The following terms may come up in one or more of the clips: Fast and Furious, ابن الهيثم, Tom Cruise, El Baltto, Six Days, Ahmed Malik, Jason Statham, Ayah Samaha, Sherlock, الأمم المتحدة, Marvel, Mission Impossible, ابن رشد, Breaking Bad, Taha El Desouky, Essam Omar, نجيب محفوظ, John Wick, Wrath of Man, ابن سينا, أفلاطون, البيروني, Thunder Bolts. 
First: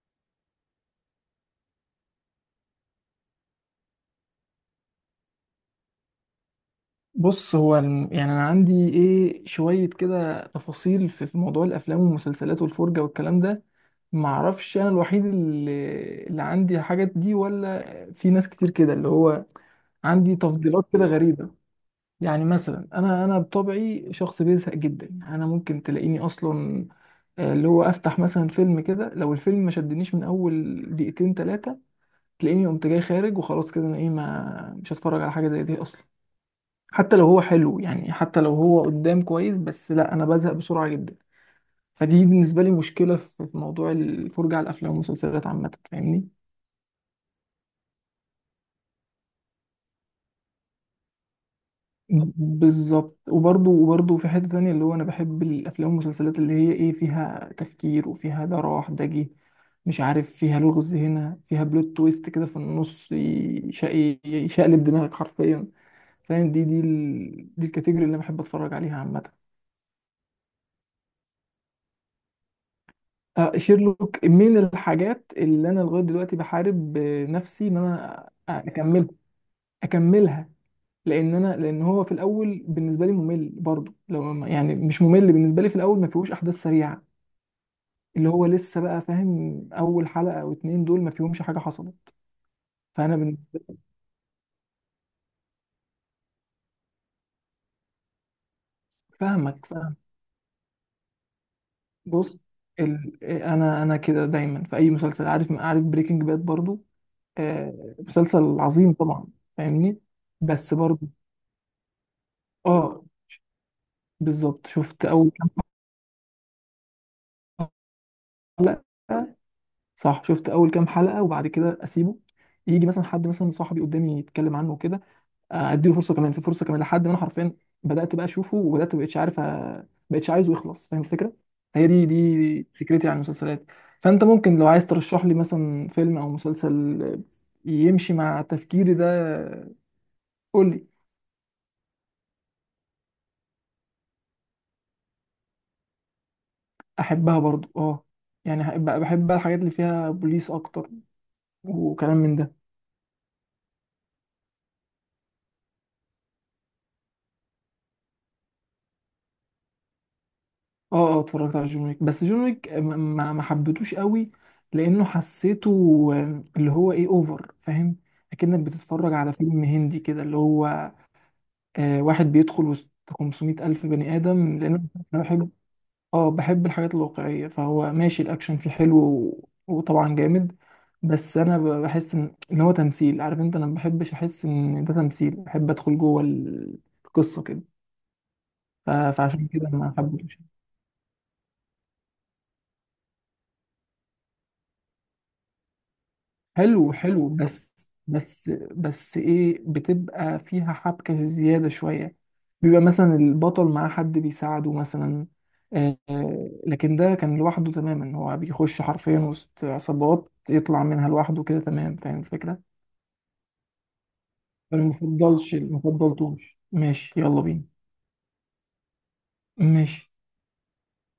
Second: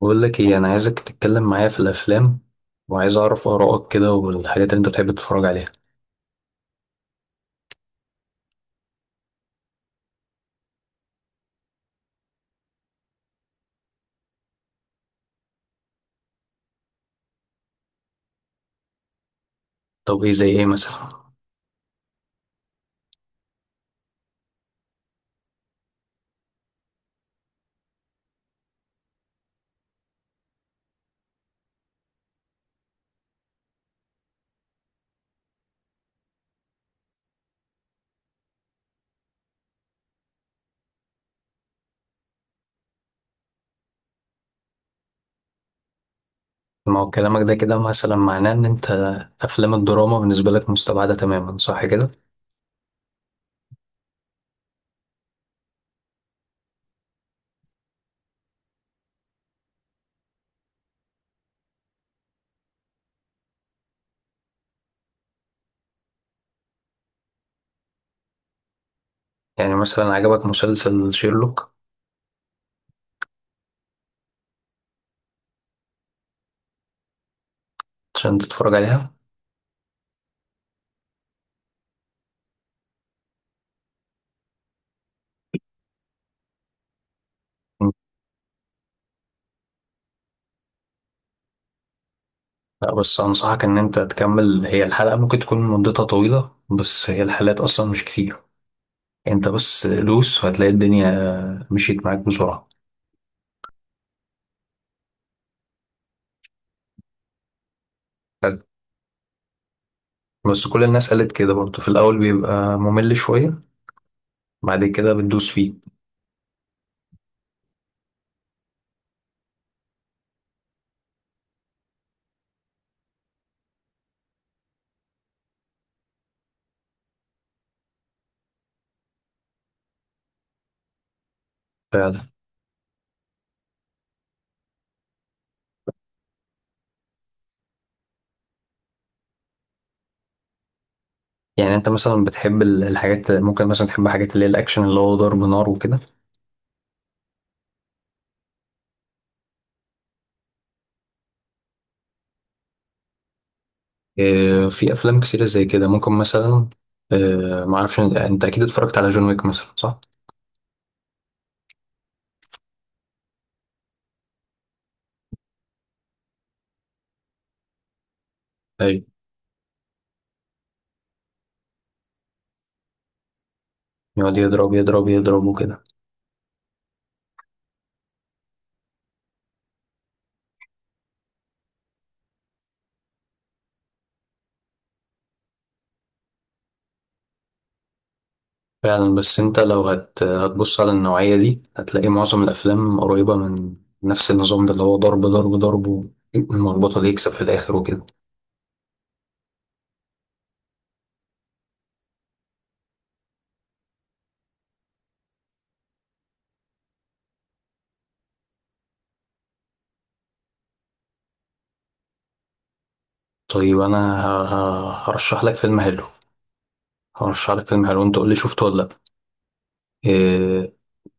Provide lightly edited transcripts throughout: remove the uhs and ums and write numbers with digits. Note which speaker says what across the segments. Speaker 1: بقول لك ايه، انا عايزك تتكلم معايا في الافلام وعايز اعرف ارائك كده والحاجات اللي انت بتحب تتفرج عليها.
Speaker 2: بص، يعني انا عندي ايه شويه كده تفاصيل في موضوع الافلام والمسلسلات والفرجه والكلام ده. ما اعرفش انا الوحيد اللي عندي الحاجات دي ولا في ناس كتير كده اللي هو
Speaker 1: طب ايه
Speaker 2: عندي
Speaker 1: زي ايه
Speaker 2: تفضيلات كده
Speaker 1: مثلا؟
Speaker 2: غريبه. يعني مثلا انا بطبعي شخص بيزهق جدا. انا ممكن تلاقيني اصلا، اللي هو، افتح مثلا فيلم كده، لو الفيلم ما شدنيش من اول دقيقتين ثلاثه تلاقيني قمت جاي خارج، وخلاص كده انا ايه، ما مش هتفرج على حاجه زي دي اصلا. حتى لو هو حلو، يعني حتى لو هو قدام كويس، بس لا، انا بزهق بسرعه جدا. فدي بالنسبه لي مشكله في موضوع الفرجه على الافلام والمسلسلات عامه، فاهمني؟
Speaker 1: ما هو كلامك ده كده مثلا معناه ان انت افلام الدراما بالنسبه لك مستبعده تماما، صح كده؟
Speaker 2: بالظبط، وبرضه في حته تانية اللي هو انا بحب الافلام والمسلسلات اللي هي ايه، فيها تفكير وفيها ده راح ده جه، مش عارف، فيها لغز هنا، فيها بلوت تويست كده في النص يشقلب دماغك حرفيا. فاهم؟ دي الكاتيجوري اللي انا بحب اتفرج عليها عامه.
Speaker 1: يعني مثلا عجبك مسلسل شيرلوك؟
Speaker 2: شيرلوك من الحاجات اللي انا لغايه دلوقتي بحارب نفسي ان انا
Speaker 1: عشان تتفرج
Speaker 2: اكمل
Speaker 1: عليها.
Speaker 2: اكملها. لان انا لان هو في الاول بالنسبه لي ممل برضو. لو يعني مش ممل بالنسبه لي في الاول، ما فيهوش احداث سريعه
Speaker 1: م.
Speaker 2: اللي هو لسه بقى، فاهم؟ اول حلقه او اتنين دول ما فيهمش حاجه حصلت.
Speaker 1: لا،
Speaker 2: فانا
Speaker 1: بس
Speaker 2: بالنسبه
Speaker 1: انصحك
Speaker 2: لي،
Speaker 1: ان انت تكمل، هي الحلقه ممكن تكون مدتها طويله بس هي الحلقات اصلا مش كتير. انت
Speaker 2: فاهمك،
Speaker 1: بس
Speaker 2: فاهم.
Speaker 1: دوس وهتلاقي الدنيا مشيت معاك
Speaker 2: بص،
Speaker 1: بسرعه.
Speaker 2: انا كده دايما في اي مسلسل. عارف بريكنج باد برضو؟ مسلسل
Speaker 1: حلو.
Speaker 2: عظيم طبعا. فاهمني؟
Speaker 1: بس
Speaker 2: بس
Speaker 1: كل
Speaker 2: برضو،
Speaker 1: الناس قالت كده برضه، في الاول بيبقى
Speaker 2: اه.
Speaker 1: ممل شويه
Speaker 2: بالظبط،
Speaker 1: بعد
Speaker 2: شفت
Speaker 1: كده
Speaker 2: اول كام
Speaker 1: بتدوس فيه.
Speaker 2: حلقه. صح، شفت اول كام حلقه وبعد كده اسيبه، يجي مثلا حد، مثلا صاحبي، قدامي يتكلم عنه وكده، اديله فرصه كمان، في فرصه كمان، لحد ما انا حرفيا بدات بقى اشوفه، وبدات مبقتش عايزه يخلص. فاهم الفكره؟ هي دي
Speaker 1: فعلا.
Speaker 2: دي فكرتي عن المسلسلات. فانت ممكن لو عايز ترشح لي مثلا فيلم او مسلسل يمشي مع تفكيري ده قول لي.
Speaker 1: يعني انت مثلا بتحب الحاجات، ممكن مثلا تحب حاجات اللي هي الاكشن اللي هو ضرب نار وكده.
Speaker 2: احبها برضو، اه. يعني بحب بقى الحاجات اللي فيها بوليس اكتر، وكلام من ده.
Speaker 1: اه، في افلام كتيرة زي كده ممكن مثلا. اه، ما اعرفش، انت انت اكيد اتفرجت على جون ويك مثلا، صح؟
Speaker 2: اه، اه، اتفرجت على جون ويك، بس جون ويك ما حبيتوش قوي، لانه حسيته اللي هو ايه، اوفر، فاهم؟ اكنك
Speaker 1: ايوه،
Speaker 2: بتتفرج على فيلم هندي كده اللي هو واحد بيدخل وسط 500 الف بني
Speaker 1: يقعد
Speaker 2: ادم، لان
Speaker 1: يضرب يضرب
Speaker 2: انا
Speaker 1: يضرب
Speaker 2: بحب،
Speaker 1: وكده.
Speaker 2: اه، بحب الحاجات الواقعيه. فهو ماشي، الاكشن فيه حلو وطبعا جامد. بس انا بحس إن هو تمثيل. عارف انت، انا ما بحبش احس ان ده تمثيل، بحب ادخل جوه القصه كده.
Speaker 1: فعلا، بس
Speaker 2: فعشان
Speaker 1: انت
Speaker 2: كده
Speaker 1: لو
Speaker 2: ما حبيتوش.
Speaker 1: هتبص على النوعية دي هتلاقي معظم الافلام قريبة من نفس النظام ده اللي هو ضرب ضرب ضرب
Speaker 2: حلو،
Speaker 1: المربوطة اللي
Speaker 2: حلو،
Speaker 1: يكسب في
Speaker 2: بس،
Speaker 1: الاخر وكده.
Speaker 2: بس بس ايه، بتبقى فيها حبكة زيادة شوية، بيبقى مثلا البطل معاه حد بيساعده مثلا. لكن ده كان لوحده تماما، هو بيخش حرفيا وسط عصابات يطلع منها لوحده كده. تمام؟ فاهم الفكرة؟
Speaker 1: طيب انا
Speaker 2: انا
Speaker 1: هرشح
Speaker 2: مفضلش
Speaker 1: لك فيلم حلو.
Speaker 2: مفضلتوش. ماشي، يلا
Speaker 1: هرشح
Speaker 2: بينا.
Speaker 1: لك فيلم حلو، انت قول لي شفته ولا لا.
Speaker 2: ماشي.
Speaker 1: إيه،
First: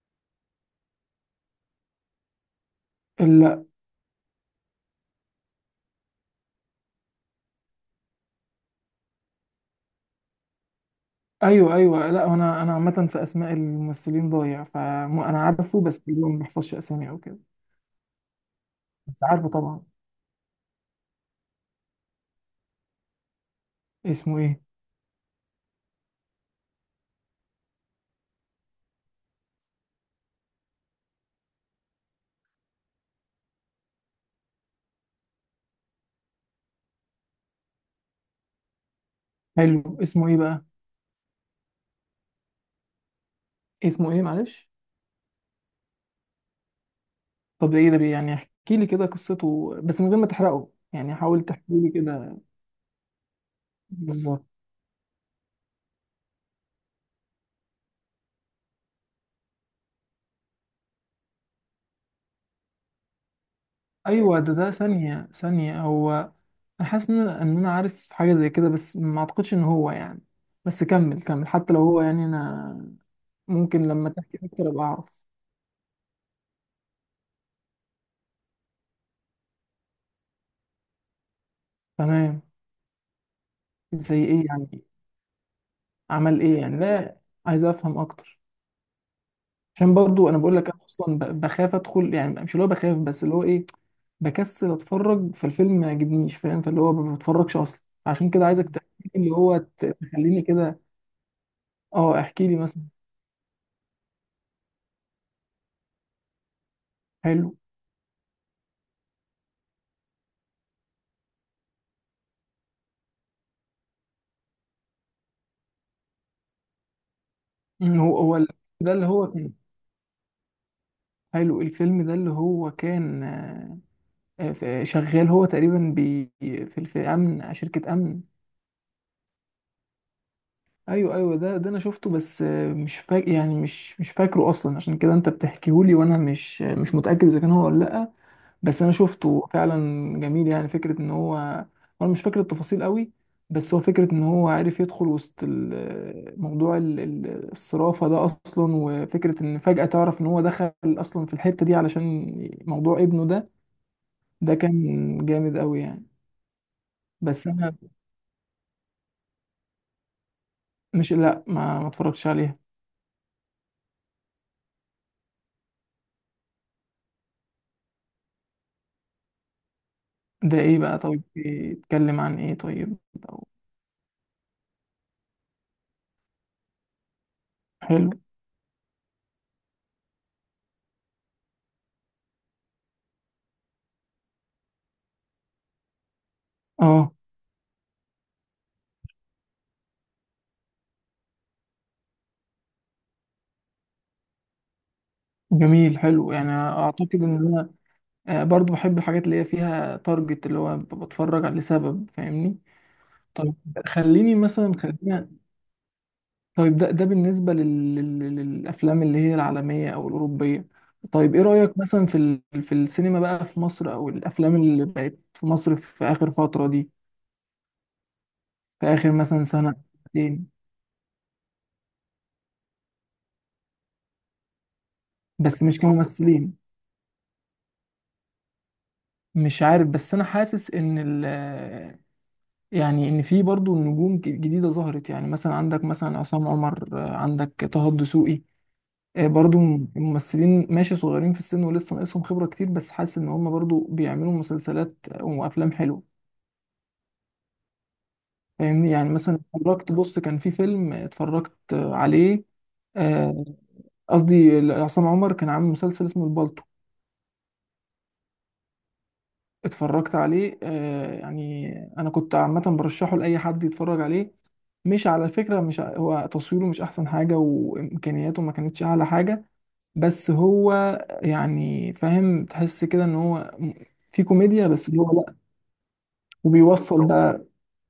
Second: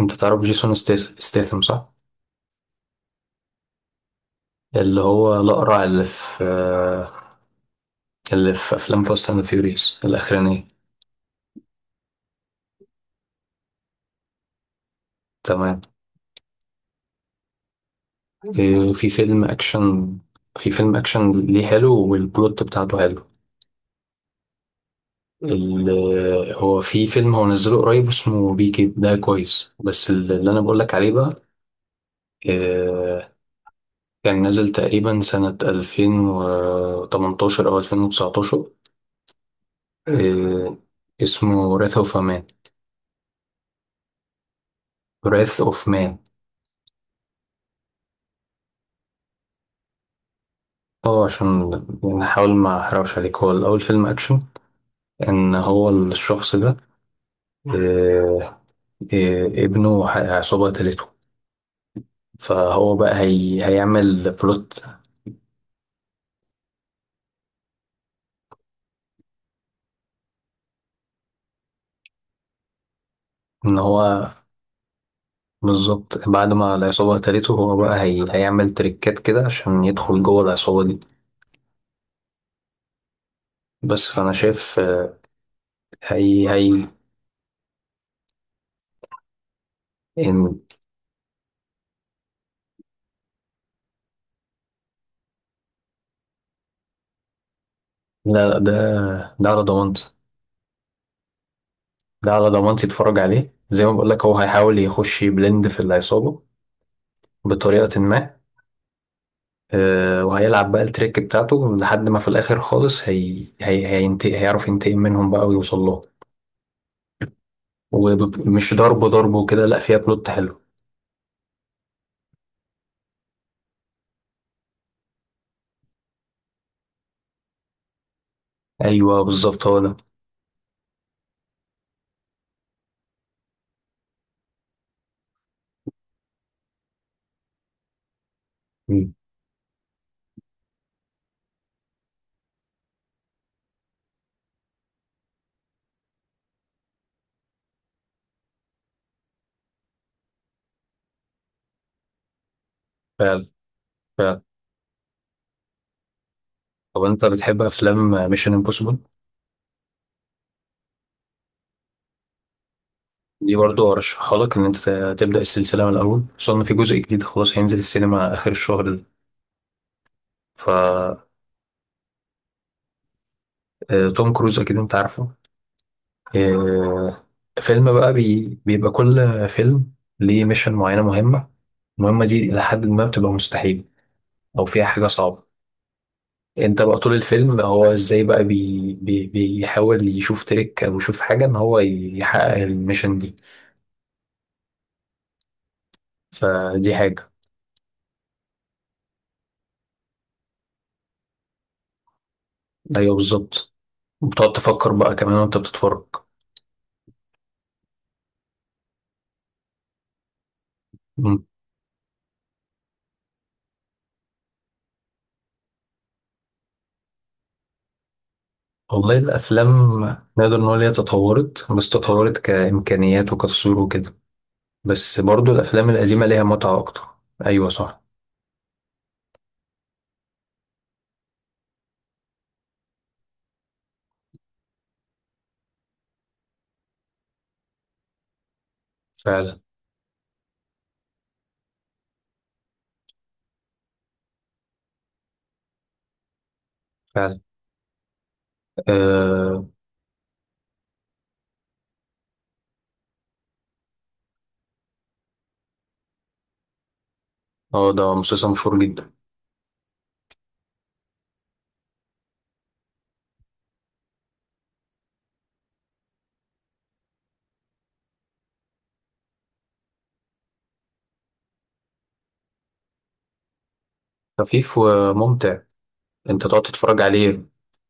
Speaker 1: انت تعرف جيسون ستيثم، صح؟
Speaker 2: لا.
Speaker 1: اللي هو الأقرع اللي في اللي في أفلام فاست أند فيوريوس الأخرانية.
Speaker 2: ايوه، ايوه، لا، انا عامة في اسماء الممثلين ضايع. فانا عارفه،
Speaker 1: تمام.
Speaker 2: بس اللي هو ما بحفظش اسامي او كده.
Speaker 1: في
Speaker 2: بس
Speaker 1: فيلم
Speaker 2: عارفه طبعا.
Speaker 1: أكشن. في فيلم أكشن ليه، حلو والبلوت بتاعته حلو.
Speaker 2: اسمه ايه؟
Speaker 1: ال- هو في فيلم، هو نزله قريب اسمه بيكي، ده كويس بس اللي أنا بقولك عليه بقى، إيه، كان نازل تقريبا سنة 2018 أو 2019.
Speaker 2: حلو، اسمه ايه بقى؟
Speaker 1: إيه، اسمه وراث أوف مان.
Speaker 2: اسمه ايه، معلش؟
Speaker 1: وراث أوف مان.
Speaker 2: طب ده ايه ده؟ يعني احكي لي كده قصته، بس من غير ما تحرقه، يعني
Speaker 1: اه
Speaker 2: حاول تحكي
Speaker 1: عشان
Speaker 2: لي كده.
Speaker 1: نحاول ما احرقش عليك، هو الاول فيلم اكشن.
Speaker 2: بالظبط.
Speaker 1: ان هو الشخص ده، آه، ابنه عصابة قتلته، فهو بقى هيعمل
Speaker 2: ايوه، ده
Speaker 1: بلوت.
Speaker 2: ثانيه، ثانيه، هو، انا حاسس ان انا عارف حاجه زي كده، بس ما اعتقدش ان هو يعني، بس كمل، كمل، حتى لو هو، يعني انا
Speaker 1: ان
Speaker 2: ممكن
Speaker 1: هو
Speaker 2: لما تحكي اكتر ابقى اعرف.
Speaker 1: بالظبط، بعد ما العصابة قتلته هو بقى هيعمل تريكات كده عشان يدخل جوه العصابة دي.
Speaker 2: تمام.
Speaker 1: بس
Speaker 2: زي
Speaker 1: فانا
Speaker 2: ايه
Speaker 1: شايف،
Speaker 2: يعني؟
Speaker 1: آه،
Speaker 2: عمل
Speaker 1: هي
Speaker 2: ايه يعني؟
Speaker 1: هي
Speaker 2: لا، عايز افهم اكتر، عشان برضو انا بقول
Speaker 1: إن
Speaker 2: لك انا اصلا بخاف ادخل، يعني مش اللي هو بخاف، بس اللي هو ايه، بكسل اتفرج، فالفيلم ما يعجبنيش، فاهم؟ فاللي هو ما بتفرجش اصلا. عشان كده
Speaker 1: لا لا،
Speaker 2: عايزك
Speaker 1: ده
Speaker 2: تحكي لي اللي
Speaker 1: ده
Speaker 2: هو
Speaker 1: على ضمانتي.
Speaker 2: تخليني كده. اه،
Speaker 1: ده
Speaker 2: احكي
Speaker 1: على
Speaker 2: لي
Speaker 1: ضمانتي،
Speaker 2: مثلا.
Speaker 1: اتفرج عليه. زي ما بقول لك هو هيحاول يخش يبلند في العصابة
Speaker 2: حلو.
Speaker 1: بطريقة ما. وهيلعب بقى التريك بتاعته لحد ما في الآخر خالص هينتقم، هيعرف ينتقم منهم بقى ويوصل لهم.
Speaker 2: أمم، هو هو ال-
Speaker 1: ومش
Speaker 2: ده
Speaker 1: ضرب
Speaker 2: اللي هو
Speaker 1: ضرب
Speaker 2: كان
Speaker 1: وكده، لا فيها بلوت حلو.
Speaker 2: حلو. الفيلم ده اللي هو كان شغال هو تقريبا بي في في امن، شركة امن.
Speaker 1: أيوه بالظبط، هو ده.
Speaker 2: ايوه، ايوه، ده انا شفته، بس مش فاكر، يعني مش فاكره اصلا، عشان كده انت بتحكيهولي وانا مش متاكد اذا كان هو ولا لا، بس انا
Speaker 1: مم.
Speaker 2: شفته فعلا. جميل، يعني فكره ان هو، انا مش فاكر التفاصيل قوي، بس هو فكره ان هو عارف يدخل وسط موضوع الصرافه ده اصلا، وفكره ان فجاه تعرف ان هو دخل اصلا في الحته دي علشان موضوع ابنه ده.
Speaker 1: فعلا، فعلا.
Speaker 2: ده كان جامد قوي يعني.
Speaker 1: طب أنت
Speaker 2: بس
Speaker 1: بتحب
Speaker 2: انا
Speaker 1: أفلام ميشن امبوسيبل؟
Speaker 2: مش، لا، ما اتفرجتش عليها.
Speaker 1: دي برضو أرشحها لك، إن أنت تبدأ السلسلة من الأول، خصوصا إن في جزء جديد خلاص هينزل السينما آخر الشهر ده.
Speaker 2: ده
Speaker 1: ف
Speaker 2: ايه بقى؟ طيب بيتكلم عن ايه طيب؟ أو-
Speaker 1: آه، توم كروز أكيد أنت عارفه. آه، فيلم
Speaker 2: حلو،
Speaker 1: بقى بيبقى كل فيلم ليه ميشن معينة مهمة. المهمة دي إلى حد ما بتبقى مستحيلة أو فيها حاجة صعبة. أنت بقى طول
Speaker 2: اه
Speaker 1: الفيلم هو إزاي بقى بي بي بيحاول يشوف تريك أو يشوف حاجة إن هو يحقق الميشن دي.
Speaker 2: جميل، حلو. يعني
Speaker 1: فدي
Speaker 2: اعتقد
Speaker 1: حاجة.
Speaker 2: ان، برضو بحب الحاجات اللي هي فيها تارجت، اللي هو ببقى بتفرج لسبب، فاهمني؟
Speaker 1: أيوه
Speaker 2: طيب،
Speaker 1: بالظبط،
Speaker 2: خليني
Speaker 1: بتقعد
Speaker 2: مثلا،
Speaker 1: تفكر بقى
Speaker 2: خلينا،
Speaker 1: كمان وأنت بتتفرج.
Speaker 2: طيب ده بالنسبة للأفلام اللي هي العالمية أو الأوروبية. طيب إيه
Speaker 1: مم.
Speaker 2: رأيك مثلا في في السينما بقى في مصر أو الأفلام اللي بقت في مصر في آخر فترة دي، في آخر
Speaker 1: والله
Speaker 2: مثلا
Speaker 1: الأفلام
Speaker 2: سنة، سنتين؟
Speaker 1: نقدر نقول هي تطورت، بس تطورت كإمكانيات وكتصوير وكده، بس برضو
Speaker 2: بس مش
Speaker 1: الأفلام القديمة ليها
Speaker 2: كممثلين.
Speaker 1: متعة أكتر. أيوه صح.
Speaker 2: مش عارف، بس أنا حاسس إن ال... يعني ان في برضو نجوم جديده ظهرت، يعني مثلا عندك، مثلا، عصام عمر، عندك طه الدسوقي. برضو
Speaker 1: فعلا،
Speaker 2: الممثلين ماشي صغيرين في السن ولسه ناقصهم خبرة كتير، بس حاسس ان هم برضو بيعملوا مسلسلات وافلام حلوة.
Speaker 1: فعلا.
Speaker 2: فاهمني؟ يعني مثلا
Speaker 1: اه.
Speaker 2: اتفرجت، بص كان في فيلم اتفرجت عليه، آه، قصدي عصام عمر كان عامل مسلسل اسمه البالتو،
Speaker 1: ده مسلسل مشهور جدا.
Speaker 2: اتفرجت عليه. يعني انا كنت عامة برشحه لأي حد يتفرج عليه. مش على فكرة، مش هو تصويره مش احسن حاجة وامكانياته ما كانتش اعلى حاجة، بس هو يعني، فاهم، تحس كده ان هو في كوميديا،
Speaker 1: خفيف
Speaker 2: بس اللي هو لا،
Speaker 1: وممتع، انت تقعد تتفرج
Speaker 2: وبيوصل
Speaker 1: عليه.
Speaker 2: بقى،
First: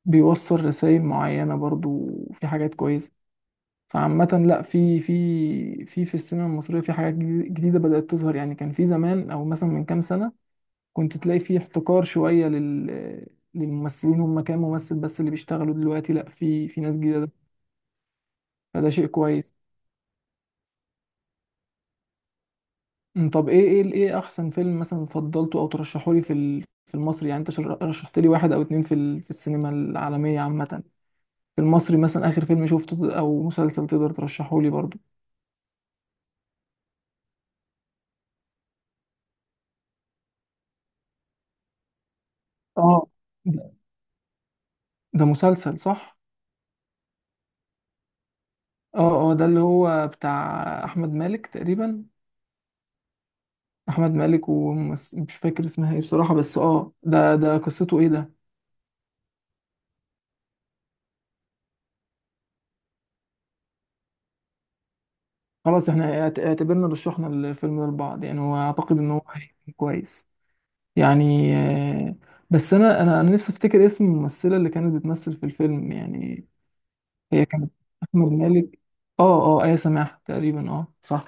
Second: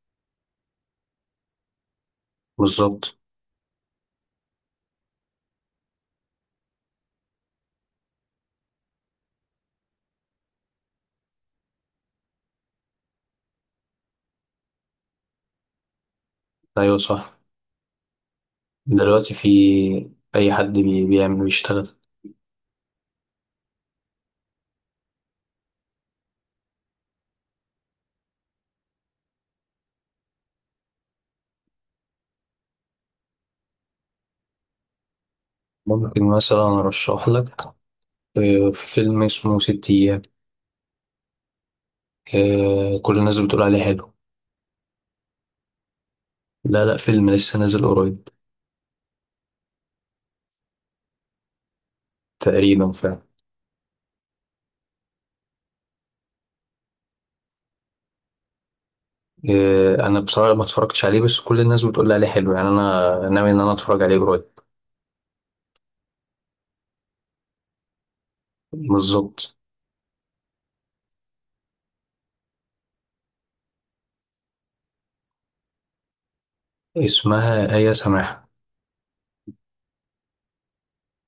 Speaker 2: بيوصل رسائل معينة برضو، وفي حاجات كويسة.
Speaker 1: بالظبط.
Speaker 2: فعامة لا، في السينما المصرية في حاجات جديدة بدأت تظهر. يعني كان في زمان، او مثلا من كام سنة، كنت تلاقي في احتكار شوية للممثلين. هم كام ممثل بس اللي بيشتغلوا. دلوقتي لا، في ناس
Speaker 1: ايوه
Speaker 2: جديدة.
Speaker 1: صح.
Speaker 2: فده شيء
Speaker 1: دلوقتي في
Speaker 2: كويس.
Speaker 1: اي حد بيعمل، بيشتغل.
Speaker 2: طب ايه ايه احسن فيلم مثلا فضلته او ترشحه لي في في المصري؟ يعني انت رشحت لي واحد او اتنين في في السينما العالميه عامه. في المصري مثلا اخر فيلم شفته، او مسلسل تقدر ترشحه لي برضو؟
Speaker 1: ممكن مثلا ارشح لك، في فيلم اسمه ست ايام،
Speaker 2: اه،
Speaker 1: كل الناس بتقول
Speaker 2: ده
Speaker 1: عليه حلو.
Speaker 2: ده مسلسل، صح؟
Speaker 1: لا لا، فيلم لسه نازل قريب.
Speaker 2: اه، اه، ده اللي هو بتاع احمد مالك تقريبا.
Speaker 1: تقريبا، فعلا.
Speaker 2: احمد مالك، ومش فاكر اسمها ايه بصراحه، بس اه، ده قصته ايه ده؟
Speaker 1: انا بصراحة ما اتفرجتش عليه بس كل الناس بتقول عليه حلو، يعني انا ناوي ان انا اتفرج عليه قريب.
Speaker 2: خلاص، احنا اعتبرنا رشحنا الفيلم ده لبعض يعني، واعتقد ان هو
Speaker 1: بالظبط.
Speaker 2: هيكون كويس. يعني بس انا نفسي افتكر اسم الممثله اللي كانت بتمثل في الفيلم يعني. هي كانت،
Speaker 1: اسمها آية
Speaker 2: احمد
Speaker 1: سماحة.
Speaker 2: مالك، اه، اه، ايه سماح تقريبا، اه صح.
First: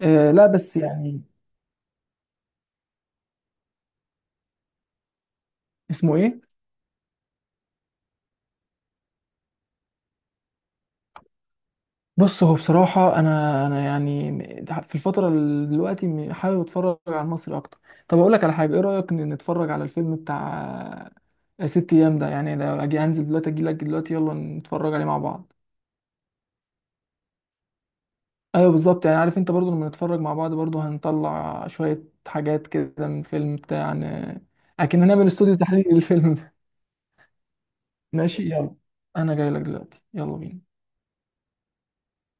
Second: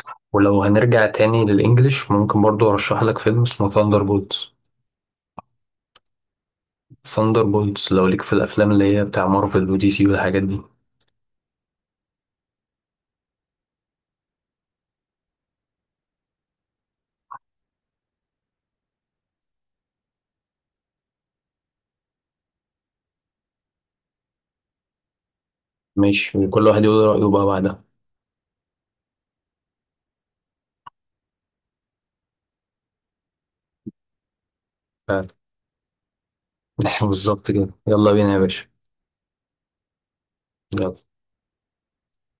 Speaker 2: لا
Speaker 1: ولو
Speaker 2: بس
Speaker 1: هنرجع
Speaker 2: يعني،
Speaker 1: تاني للإنجليش، ممكن برضو أرشح لك فيلم اسمه ثاندر بولتس.
Speaker 2: اسمه ايه؟
Speaker 1: ثاندر بولتس، لو ليك في الأفلام اللي هي بتاع مارفل ودي سي والحاجات دي.
Speaker 2: بص، هو بصراحه انا يعني في الفتره دلوقتي حابب اتفرج على المصري اكتر. طب اقول لك على حاجه، ايه رايك ان نتفرج على الفيلم بتاع ست ايام ده؟ يعني لو اجي انزل دلوقتي، اجي لك دلوقتي، يلا نتفرج عليه مع بعض.
Speaker 1: ماشي، وكل واحد يقول رأيه بقى بعدها.
Speaker 2: ايوه، بالظبط، يعني عارف انت برضو لما نتفرج مع بعض، برضو هنطلع شوية حاجات كده من فيلم بتاع اكن
Speaker 1: فعلا.
Speaker 2: هنعمل استوديو تحليل للفيلم ده.
Speaker 1: بالظبط كده، يلا بينا يا
Speaker 2: ماشي،
Speaker 1: باشا.
Speaker 2: يلا، انا جاي لك دلوقتي، يلا بينا.
Speaker 1: يلا.